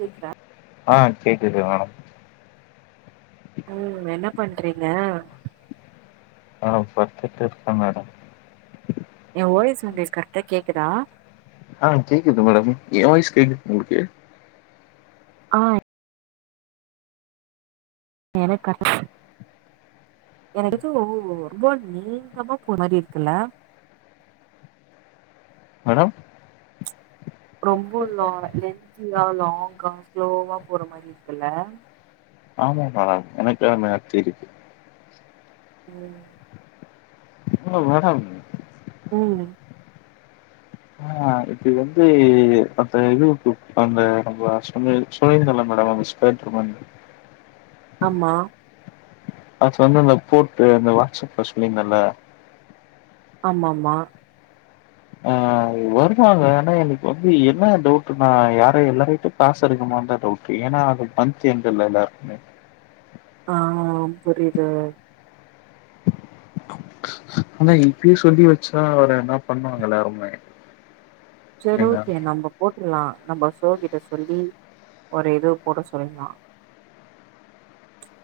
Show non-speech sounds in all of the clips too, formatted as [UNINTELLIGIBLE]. கேக்குதா ஆ கேக்குது ம் என்ன பண்றீங்க அ பத்துட்ருக்கே மேடம் ஏ ஓ எஸ் உங்களுக்கு கரெக்டா கேக்குதா ஆ கேக்குது மேடம் ஏ வாய்ஸ் கேக்குதா உங்ளுக்கு ஆ எனக்கா என்து உ உ [UNINTELLIGIBLE] நீங்கமா போ மாரி இருக்குல மேடம் ரொம்ப லா லென்த்தியா லாங்கா ஸ்லோவா போற மாரி இருக்குல்ல ஆமா மேடம் எனக்கு எல்திருக்கு ம் ஹலோ மேடம் ம் ஆ அது வந்து அந்த இது அந்த நம்ம சொன்னே சொல்லிருந்லா மேடம் [UNINTELLIGIBLE] ஆமா நா சொன்னேல போட்டுரு அந்த வாட்ஸ்அப்ல சொன்னிங்கல்ல ஆமா ஆமா ஆஹ வருவாங்க ஆனா எனக்கு வந்து என்ன டவுட்னா யார எல்லாருகிட்டேயு பாச இருக்கும டவுட் ஏன்னா அது கண் [UNINTELLIGIBLE] இல்லேல்ல ஆமா புரியுது ஆனா இப்பயே சொல்லி வச்சா அவரை என்ன பண்ணுவாங்க எல்லாருமே சேரி எங்க ஓகே நம்ம போட்டுலா நம்ம சார் கிட்ட சொல்லி ஒரு இது போட சொல்லலா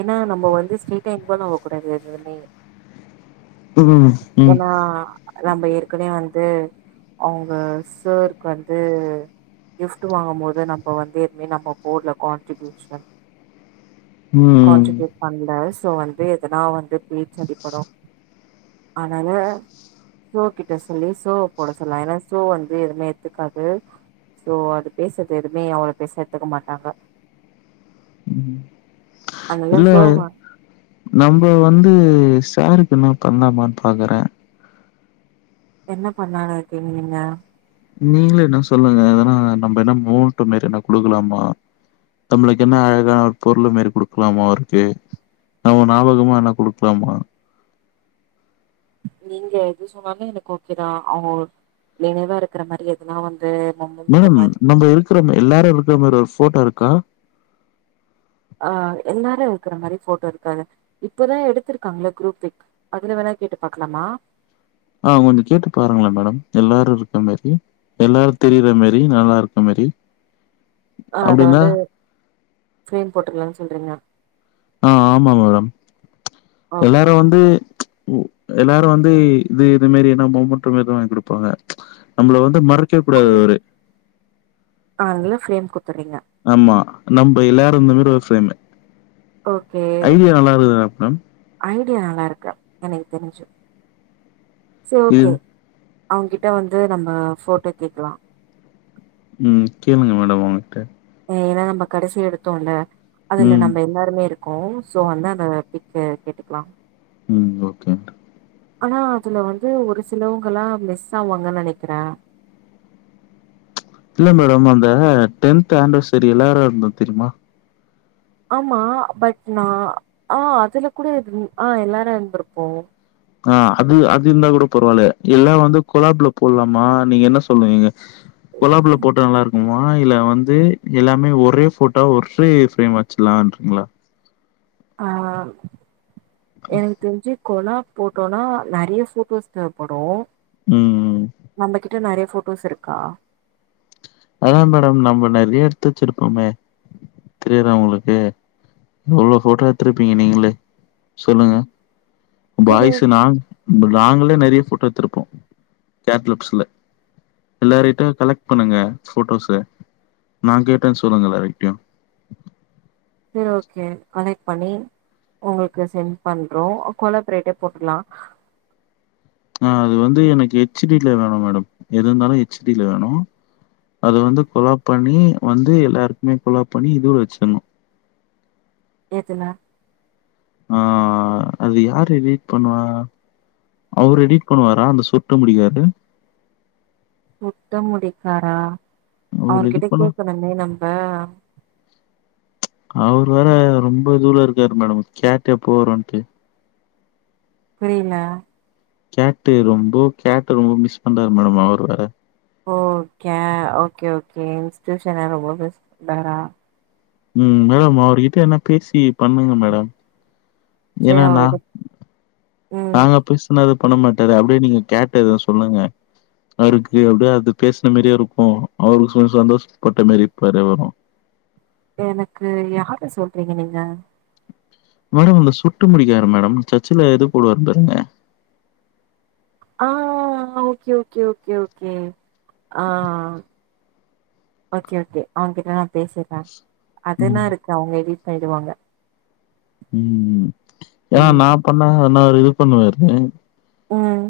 ஏன்னா நம்ம வந்து [UNINTELLIGIBLE] போ நம்ப கூடாது எதுவுமே ம், ம், ஏன்னா நம்ம ஏற்கனவே வந்து அவங்க சார்க்கு வந்து கிஃப்ட் வாங்கு போது நம்ம வந்து எதுவுமே நம போடல கான்ட்ரிபியூஷன் ம். கான்ட்ரிபியூட் பண்ணல சோ வந்து எதனா வந்து பேச்சடிப்படு அதுனால சோ கிட்ட சொல்லி சோ போட சொல்லலா ஏன்னா சோ வந்து எதுவுமே எத்துக்காது சோ அது பேசுறது எதுவுமே அவ்வளவு பெருச எடுத்துக்க மாட்டாங்க ம் அதனால இல்ல சோ நம்மப வந்து சாருக்கு என்னா பண்லாமான் பாக்குற என்ன பண்ணால இருக்கீங் நீங்க நீங்ளு என்னா சொல்லுங்க எதனா நம்ப என்ன மோள்ட்டு மேரி என்னா குடுக்லாமா தம்ப்ளுக்கு என்ன அழகான ஒரு பொருளு மேரி குடுக்லாமா அவுருக்கே நம்ம ஞாபகமா என்னா குடுக்லாமா நீங்க எது சொன்னாலு எனக்கு ஓகேதா அவுங்கோ நினைவா இருக்குற மாரி எதுனா வந் மேடம் நம்ப இருக்குற ம எல்லாரு இருக்குற மாரி ஒரு போட்டோ இருக்கா அ எல்லாரு இருக்குற மாரி போட்டோ இருக்காது இப்பதா எடுத்துருக்காங்ள குரூப் பிக் அதுல வேணா கேட்டு பாக்லாமா அ கொஞ்ச கேட்டு பாருங்ளே மேடம் எல்லாரு இருக்க மேரி எல்லாரு தெரிய்ற மேரி நல்லா இருக்க மேரி அ அத வந்து ஃப்ரேம் போட்டுற்லான் சொல்றீங்க அ ஆமா மேடம் ஓகே எல்லாரு வந்து எல்லாரு வந்து இது இது மேரி என்னா மோமன்ட்டு வாங்கி குடுப்பாங்க நம்புள வந்து மறக்கே கூடாது அவுரு அத்னால ஃப்ரேம் குத்தர்ரீங்க ஆமா நம்ப எல்லாரு இருந்த மேரி ஒரு ஃப்ரேமு ஓகே ஐடியா நல்லாருக்குது அப் நம் ஐடியா நல்லா இருக்கு எனக்கு தெரிஞ்சு சோ இது ஓகே அவுங்கிட்ட வந்து நம்ம போட்டோ கேக்லா ம் கேளுங்க மேடம் அவுங்ட்ட ஏனா நம்ப கடசியா எடுத்தோல்ல அதுல ம் நம்ப எல் லாருமே இருக்கோ சோ வந்து அந்த ஃபிக்க கேட்டுக்லா ம் ஓகேன்ட் ஆனா அதுல வந்து ஒரு சிலவுங்கல்லா மிஸ் ஆவாங்கன் நெனக்கிற இல்ல மேடம் அந்த டென்த்து ஆன்ட்வசரி எல்லாரு இருந்தோ தெரிமா ஆமா பட் நா ஆ அதுல கூட இரு அ எல்லாரு இருந்துருப்போ ஆ அது அது இர்ந்தா கூட பரவால்லே எல்லா வந்து கொலாப்ல போட்லாமா நீங்க என்ன சொல்லுவீங்க கொலாப்ல போட்டா நல்லார்க்குமா இல்ல வந்து எல்லாமே ஒரே போட்டோவா ஒர்ரே ஃப்ரேம் வச்சுக்லான்றிங்ளா அ அ எனக் தெஞ்சு கொலா போட்டோன்னா நறிய போட்டோஸ் தேவ்ப்படு ம் நம்பகிட் ட நறைய போட்டோஸ் இருக்கா அதா மேடம் நம்ப நெற்ய எட்த்து வச்சுருக்கோமே தெரியாதா உங்களுக்கு எவ்ளோ போட்டோ எத்துருப்பீங்க நீங்ளே சொல்லுங்க சரி பாய்ஸுனா நாங்குளே நறிய போட்டோ எத்துருப்போ கேட்லப்ஸுல எல்லாரிட்யு கலெக்ட் பண்ணுங்க போட்டோஸு நா கேட்டே சொல்லுங்க எல்லாருகிட்யு சேர் ஓகே கலைட் பண்ணி உங்குள்க்கு சென் பண்றோ கொலப்ரேட்டே போட்டுக்லா அ அது வந்து எனக்கு எச்டில வேணு மேடம் எது இந்தாலு எச்டில வேணு அது வந்து கொலாப்பண்ணி வந்து எல்லாருக்குமே கொலாப் பண்ணி இதுவ வெச்சின்ணு எதுல ஆ அது யாரு எடிட் பண்ணுவா அவுரு எடிட் பண்ணுவாரா அந்த சுர்ட்ட முடி காரு சுட்ட முடிக்காரா அவரு அவுரு கிட்ட எடிட் பண்ண கேக்கணும்மே நம்ப அவுர்வேர ரொம்ப தூரொ இருக்காரு மேடம் கேட்ட போறோன்ட்டு புரில கேட்டு ரொம்பொ கேட்டு ரொம்ப மிஸ் பண்றாரு மேடம் அவர் வேற ஓக்கே ஓக்கே ஓக்கே இன்ஸ்டூஷன் [UNINTELLIGIBLE] ம் மேடம் அவுர்கிட்ட என்னா பேசி பண்ணுங்க மேட என சரி நா அவர்கிட்ட ம் நாங்க பேஸ் க்குன்னு அது பண்ணமாட்டாரு அப்டே நீங்க கேர்ட்ட இது சொல்லுங்க அவருக்கு அப்டே அது பேஸ்ன மேரியேருக்கூ அவுருக் கொஞ் சந்தோஷ் பட்டெ மேரி இருப்பாரு அப்பறொ எனக்கு யார சொல்றீங்க நீங்க மேடம் அந்த சுர்ட்ட முடிக்காரு மேடம் சர்ச்சுல இது போடுவார் தாங்க ஆ ஓக்கே ஓக்கே ஓக்கே ஓக்கே ஆ ஓக்கே ஓக்கே அவங்கிட்ட நா பேசிற்ற ம் அதுஎன்னாருக்கு அவுங்க எடிட் பண்ணிடுவாங்க ம் ஏனா ம் நா பண்ணா என்ன அதுஇது பண்ணுவாரு ம்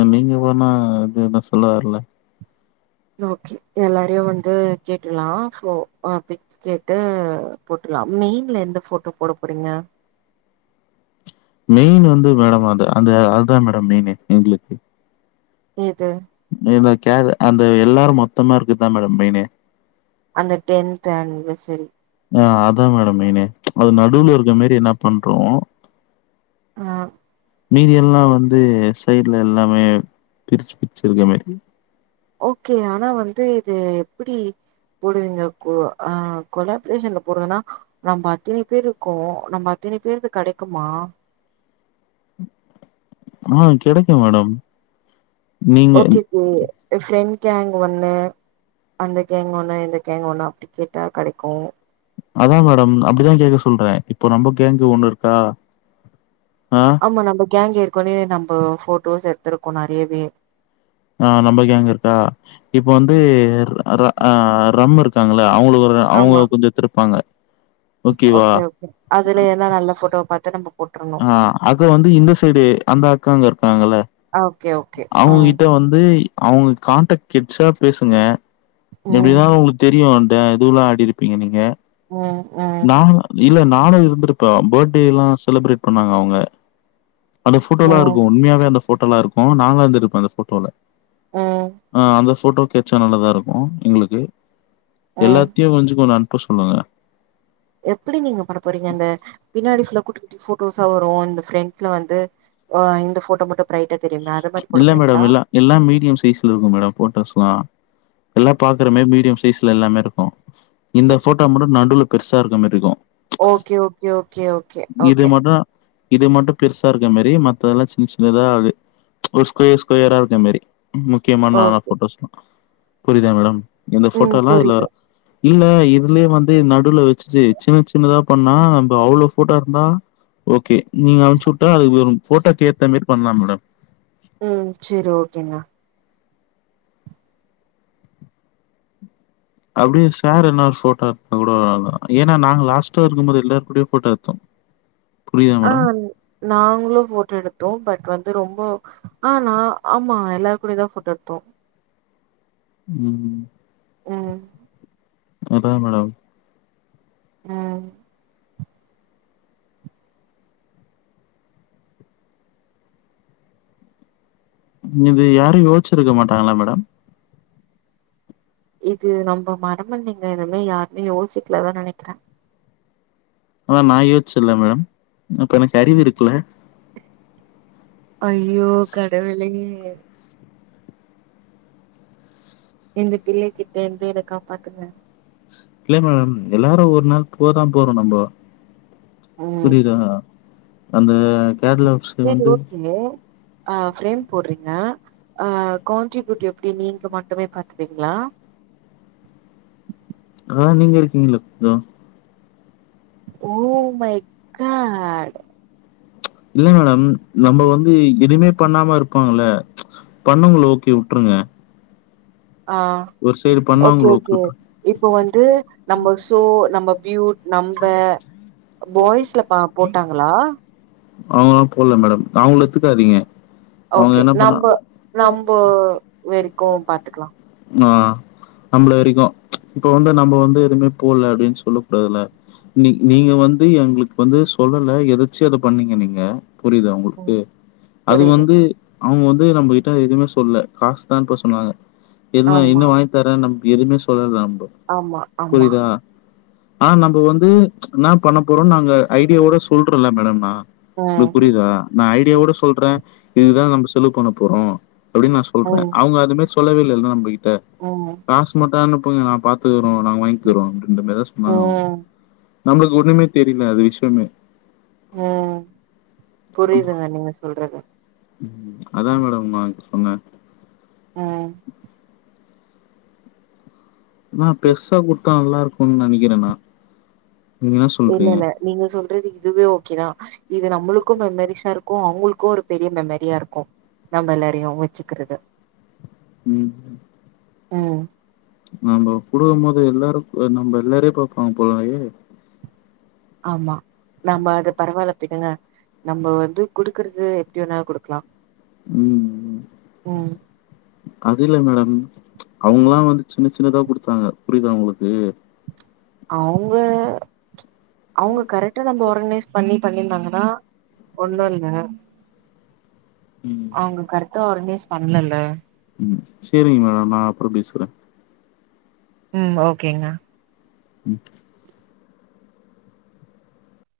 எ நீங்க போனா இது என்ன சொல்லவார்ல்ல ஓக்கே எல்லாரையு வந்து கேட்ருல்லா சோ ஆ பே கேட்டு போட்டுல்லாம் மெயின்ல எந்த போட்டோ போடபோறீங்க மெயின் வந்து மேடம் அது அந்த அதா மேட மெயினே எங்ளுக்கு எது இந்த கேர் அந்த எல்லாரு மொத்தமா இருக்குத்தா மேடொ மெயினு அந்த டென்த் அனிவெர்செரி அ அதா மேடம் மெயினே அது நடுல இருக்க மேரி என்னா பண்றோ ஆ மீதியல்லா வந்து சைட்ல எல்லாமே பிரிச்சு பிச்சிருக்கமேரி ஓக்கே ஆனா வந்து இது எப்டி புடுவிங்க கொ அ கொலாப்ரேஷன்ல போட்றதுன்னா நம்ப அத்தனி பேருக்கோ நம்ம அத்தனி பேருக்கு கெடக்குமா மேம் கெடக்கூ மேடம் நீங்க ஓக்கே போ என் ப்ரெண்ட் கேங் ஒண்ணு அந்த கேங் ஒன்னு இந்த கேங்க் ஒன்னு அப்டி கேட்டா கடைக்கூ அதா மேடம் அப்டிதா கேக்க சொல்றெ இப்போ நம்ப கேங்கு ஒண்ணுர்க்கா ஆம்மா நம்ம கேங் ஏற்க்கோனே நம்ப ஃபோட்டோஸ் எட்த்திருக்கோ நறியவே ஆ நம்ப கேங்குட்டா இப்ப வந்து அ ர ரம் இருக்காங்கள்ள அவுங்குளு ஒரு அவுங்க கொஞ்சொ எத்துருப்பாங்க ஓக்கே ஓக்கே அதுல எதா நல்ல ஃபோட்டோ பாத்து நம்ம போட்ரணு அ அது வந்து இந்த செய்டு அந்த அக்காங்க இர்க்காங்கல்ல ஆ ஒக்கே ஓ அவுங்கிட்ட வந்து அவுங்க கான்டெக்ட் கெட்ச்சா பேசுங்க ம் எப்டினா அவுங்குளுக் தெரியு அந்த இதுவ்ல்லா ஆடிருப்பீங்க நீங்க ம் ம் நா இல்ல நானு இருந்துருப்ப பர்டேல்லா செலிப்ரேட் பண்ணாங்க அவுங்க அந்த ம் போட்டோல்லாருக்கு உண்மையாவே அந்த போட்டோல்லா இருக்கூ நாங்க இர்ந்துருப்போ அந்த ஃபோட்டோல ம் அ அந்த ஃபோட்டோ கெட்ச்சா நல்லதாருக்கு எங்க்ளுக்கு எல்லா ம் கே ஒஞ்சுக்கோன் அன்ப்ப சொல்லுங்க எப்டி நீங்க பண்ண போறீங்க அந்த பின்னாடி சில குட்டி குட்டி போட்டோஸா வரு இந்த ஃப்ரெண்ட்ல வந்து ஆஹ இந்த போட்டோ மட்டும் பிரைட்டா தெரியு அத இல்ல மேடம் இல்ல எல்லா மீடியம் சைஸ்ல இருக்கும் மேடம் போட்டோஸ்ல்லா எல்லாம் பாக்குற மேறி மீடியம் சைஸ்ல எல்லாமே இருக்கும் இந்த போட்டோ மட்டும் நடுவுல பெருசா இருக்க மேறி இருக்கும் ஓகே ஓகே ஓகே ஓகே இது ஓகே மட்டும் இது மட்டும் பெருசா இருக்க மேரி மத்ததெல்லா சின்ன சின்னதா அது ஒரு ஸ்கொயர் ஸ்கொயரா இருக்கு மேறி முக்கியமான நா ஓகே போட்டோஸ்லா புரிதா மேடம் இந்த ம் போட்டோல்லா இதுல வர புரியுது இல்ல இதுலயே வந்து நடுவுல வச்சுட்டு சின்ன சின்னதா பண்ணா நம்ம அவ்ளோ போட்டா இருந்தா ஓகே நீங்க அனுப்புச்சு விட்டா அது போட்டோக்கு ஏத்த மேறி பண்லா மேடம் ம் சேரி ஒக்கேங்க அப்டியே சார் என்ன போட்டோ எடுத்த கூட ‌என்ன ஏன்னா நாங்க லாஸ்ட்டா இருக்கும்போது எல்லாரு கூடயு போட்டோ எடுத்தோ புரியுதா மேடம் ஆஹ் நாங்களு போட்டோ எடுத்தோ பட் வந்து ரொம்ப ஆஹ் நா ஆமா எல்லாரு கூடயு தா போட்டோ எடுத்தோ ம் ம் ம் அதா மேடம் ம் இது யாரு யோசிச்சிருக்க மாட்டாங்களா மேடம் இது நம்ம மரமண்டங்க இதுலா யாருமே யோசிக்கலதா நெனைக்கற அதா நா யோசிச்சேன்ல மேடம் அப்ப எனக்கு அறிவு இருக்குல அய்யோ கடவுளே இந்த பிள்ளை கிட்ட இருந்து என்ன காப்பாத்துங்க இல்ல மேடம் எல்லாரும் ஒரு நாள் போதா போறோ நம்ப ம் புரிதா அந்த கேரளா சேரி ஓகேங்க ஆ ஃப்ரேம் போடுறீங்க அ கண்ட்ரிபியூட் எப்டி நீங்க மட்டுமே பாத்துபீங்களா ஆஹ் அதா நீங்க இருக்கீங்களே [UNINTELLIGIBLE] ஓ மை காட் இல்லங்க மேடம் நம்ம வந்து இனிமே பண்ணாம இருப்பாங்கல்ல பண்ண முடில ஓகே வுட்ருங்க ஆ ஓகே பண்ணவங்கள ஓகே விட்ரு இப்போ வந்து நம்ம சோ நம்ம பியூட் நம்ப பாய்ஸ்ல பா போட்டாங்களா அவங்கல்லா போடுல்ல மேடம் அவங்கள எத்துக்காதீங்க அவங்க ஓகே என்ன பண்ணா நம்ப வெரைக்கும் பாத்துக்கலா ஆஹ் நம்மள வரைக்கும் இப்ப வந்து நம்ம வந்து எதுமே போடுல்ல அப்டின்னு சொல்ல கூடாதுல நீ நீங்க வந்து எங்களுக்கு வந்து சொல்லல எதாச்சியா அத பண்ணீங்க நீங்க புரிதா உங்களுக்கு ம் அது புரியுது வந்து அவுங்க வந்து நம்மகிட்ட எதுமே சொல்ல காசு தா அனுப்ப சொன்னாங்க என்ன ஆமா என்ன வாங்கி தர நமக்கு எதுவுமே சொல்லல அவுங்க ஆமா ஆமா ஆ நம்ம வந்து என்னா பண்ண போறோம்னு நாங்க ஐடியாவோட சொல்றல மேடம் நா ம் உங்களுக்கு புரிதா நா ஐடியாவோட சொல்ற இதுதா நம்ம செலவு பண்ண போறோ அப்டின் நா சொல்றே ம் அவுங்க அதுமாரி சொல்லவேல்ல நம் பகிட்ட ம் காசு மட்டு அனுப்பங்க நா பாத்துக்கறோ நாங் வாய்ங்கிறோ அப்டின்றமாரிதா சொன்னாங்க அவுங்க ம் நம்மளுக்கு ஒண்ணுமே தெரில அது விஷ்யமே ம் புரிதுங்க நீங்க சொல்றது ம் அதா மேடம் நா இப்ப சொன்ன அ நா பெருசா குட்த்தா நல்லா இருக்குன்னு நெனிக்கிறே நா நீங்க என்ன சொல்றீங்க இல்லல நீங்க சொல்றது இதுவே ஓகே தா இது நம்மளுக்கு மெமரிஸா இருக்கு அவுங்களுக்கு ஒரு பெரிய மெமரியா இருக்கு நம்ப எல்லாரியு வெச்சுக்கிறது ம் ம் நம்ம குடுக்கும் போது எல்லாரு நம்ப எல்லாரி பப்பாங் போலயே ஆமா நம்ப அது பரவால்ல விடுங்க நம்ம வந்து குடுக்கறது எப்டி வேணா குடுக்கலா ம் ம் ம் அது இல்லங் மேடம் அவுங்கலா வந்து சின்ன சின்னதா குடுத்தாங்க புரியிதா உங்களுக்கு அவுங்க அவுங்க கரெக்டா நம்ப ஆர்கனைஸ் பண்ணி பண்ணிந்தாங்கனா ஒண்ணு இல்ல ம். அவுங்க கரெக்டா ஆர்கனைஸ் பண்லல ம் செரிங்க மேடம் நா அப்பற பேசுறே ம் ஓகேங்க ம்